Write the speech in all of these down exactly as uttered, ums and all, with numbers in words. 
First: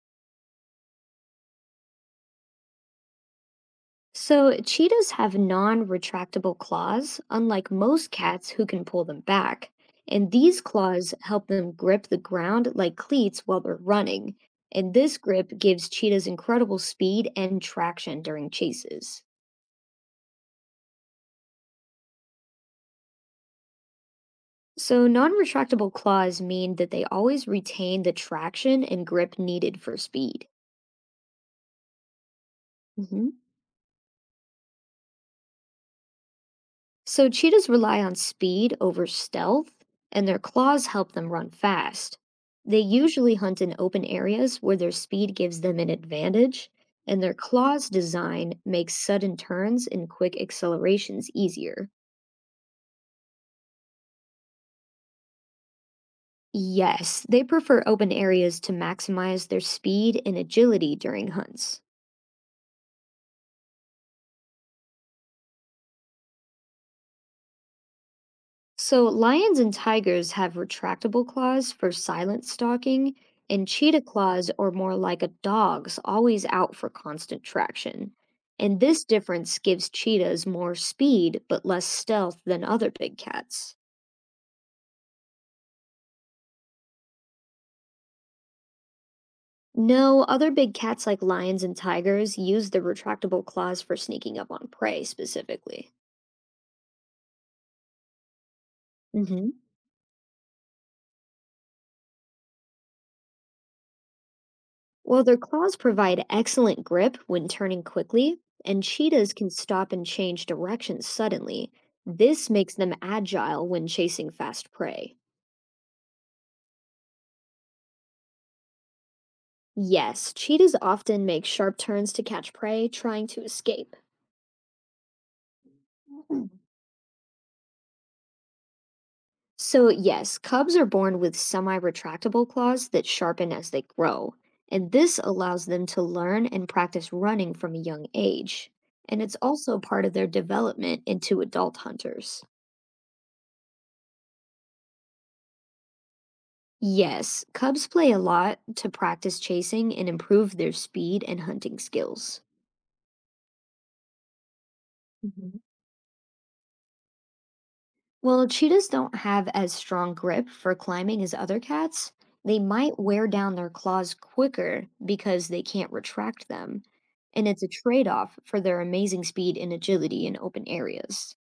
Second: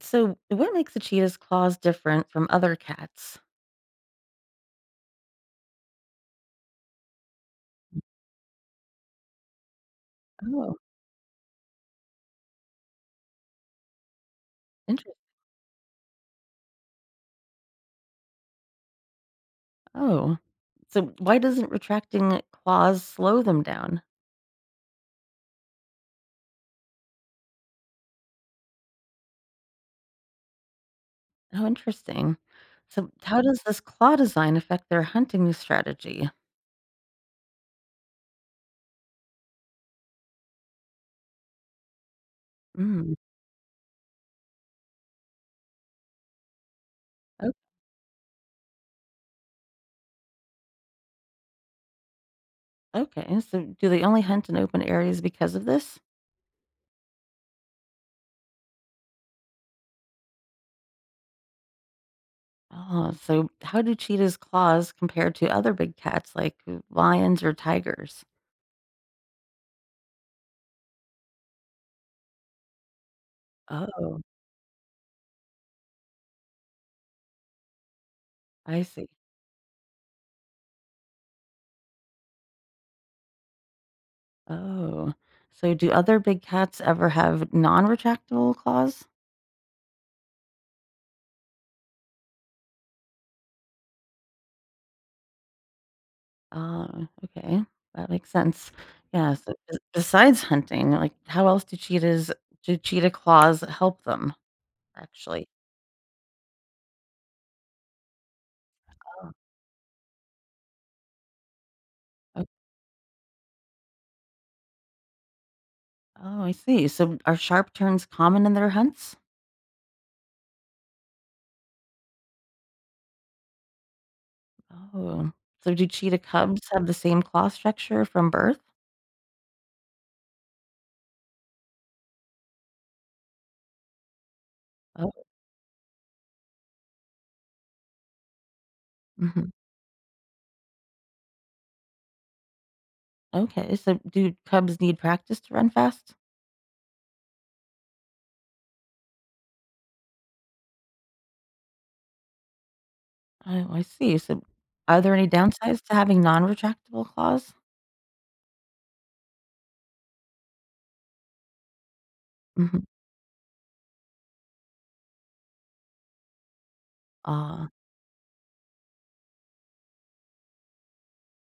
So, what makes a cheetah's claws different from other cats? So, cheetahs have non retractable claws, unlike most cats who can pull them back. And these Oh, claws help them grip the ground like cleats while they're running. And interesting. this grip gives cheetahs incredible speed and traction during chases. Oh, so why doesn't retracting claws slow them down? So, non retractable claws mean that they always retain the traction and grip needed for speed. Oh, interesting. So, Mhm. how does this claw design affect their hunting strategy? So cheetahs rely on speed over stealth, and their claws help them run fast. They Mm. usually hunt in open areas where their speed gives them an advantage, and their o- claws design makes sudden turns and quick accelerations easier. Okay. So, do they only hunt in open areas because of this? Yes, they prefer open areas to maximize their speed and agility during hunts. Oh, so how do cheetahs' claws compare to other big cats like lions or tigers? So, lions and tigers have retractable claws for silent stalking, and cheetah Oh, claws are more like a dog's, always out for constant traction. And I this see. difference gives cheetahs more speed but less stealth than other big cats. Oh, so do other big cats ever have non-retractable claws? No, other big cats like lions and tigers use their retractable claws for sneaking up on prey specifically. Uh, okay, that makes sense. Yeah, hmm so b- besides hunting, like how else do cheetahs do cheetah claws help them Well, their actually? claws provide excellent grip when turning quickly, and Oh, cheetahs can stop and change direction suddenly. o- This makes them agile when chasing fast prey. oh, I see. So are sharp turns common in their hunts? Yes, cheetahs often make sharp turns to catch prey trying to escape. Oh, so do cheetah Mm. cubs have the same claw structure from birth? So, yes, cubs are born with semi retractable claws that sharpen as they grow, and Oh, this allows them to learn and practice running from a young age. And it's mhm. also part of their development into adult hunters. Okay. So do cubs need practice to run fast? Yes, cubs play a lot to practice chasing and improve their speed and hunting skills. Oh, I see. So, are there any Mhm. downsides to having non-retractable claws? While cheetahs don't have as strong grip for climbing as other cats, they Mhm. might wear down their claws quicker because they can't retract them, and it's a Ah, trade off for their amazing speed and agility in open areas.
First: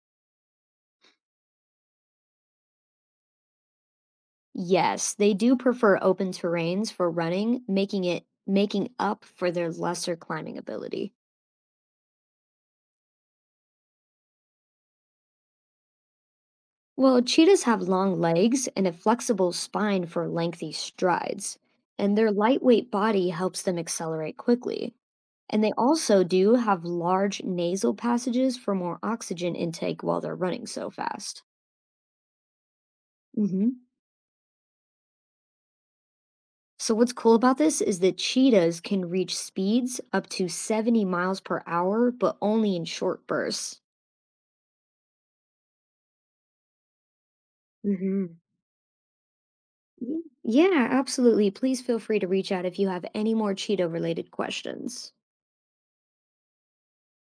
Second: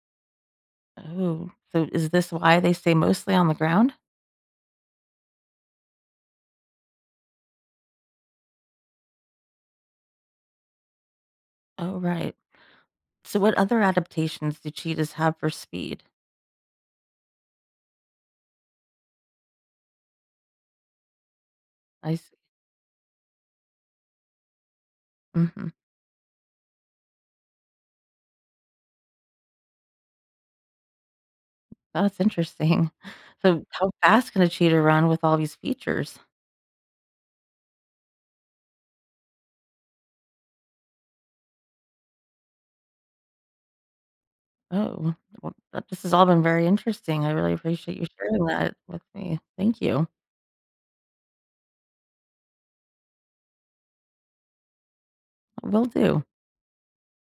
oh. So is this why they stay mostly on the ground? Yes, they do prefer open terrains for running, making it making up for their lesser climbing ability. Oh, right. So what other adaptations do cheetahs have for speed? Well, cheetahs have long legs and a flexible spine for lengthy strides, I and their see. lightweight body helps them accelerate quickly. And Hmm. they also do have large nasal passages for more oxygen intake while they're running so fast. That's interesting. So hmm how fast can a cheetah run with all these features? So, what's cool about this is that cheetahs can reach speeds up to seventy miles per hour, but only in short bursts. Oh, well, that- this has all been very interesting. I really appreciate you hmm sharing that with me. Thank you. Yeah, absolutely. Please feel free to reach out if you have any more cheetah related questions. Will do.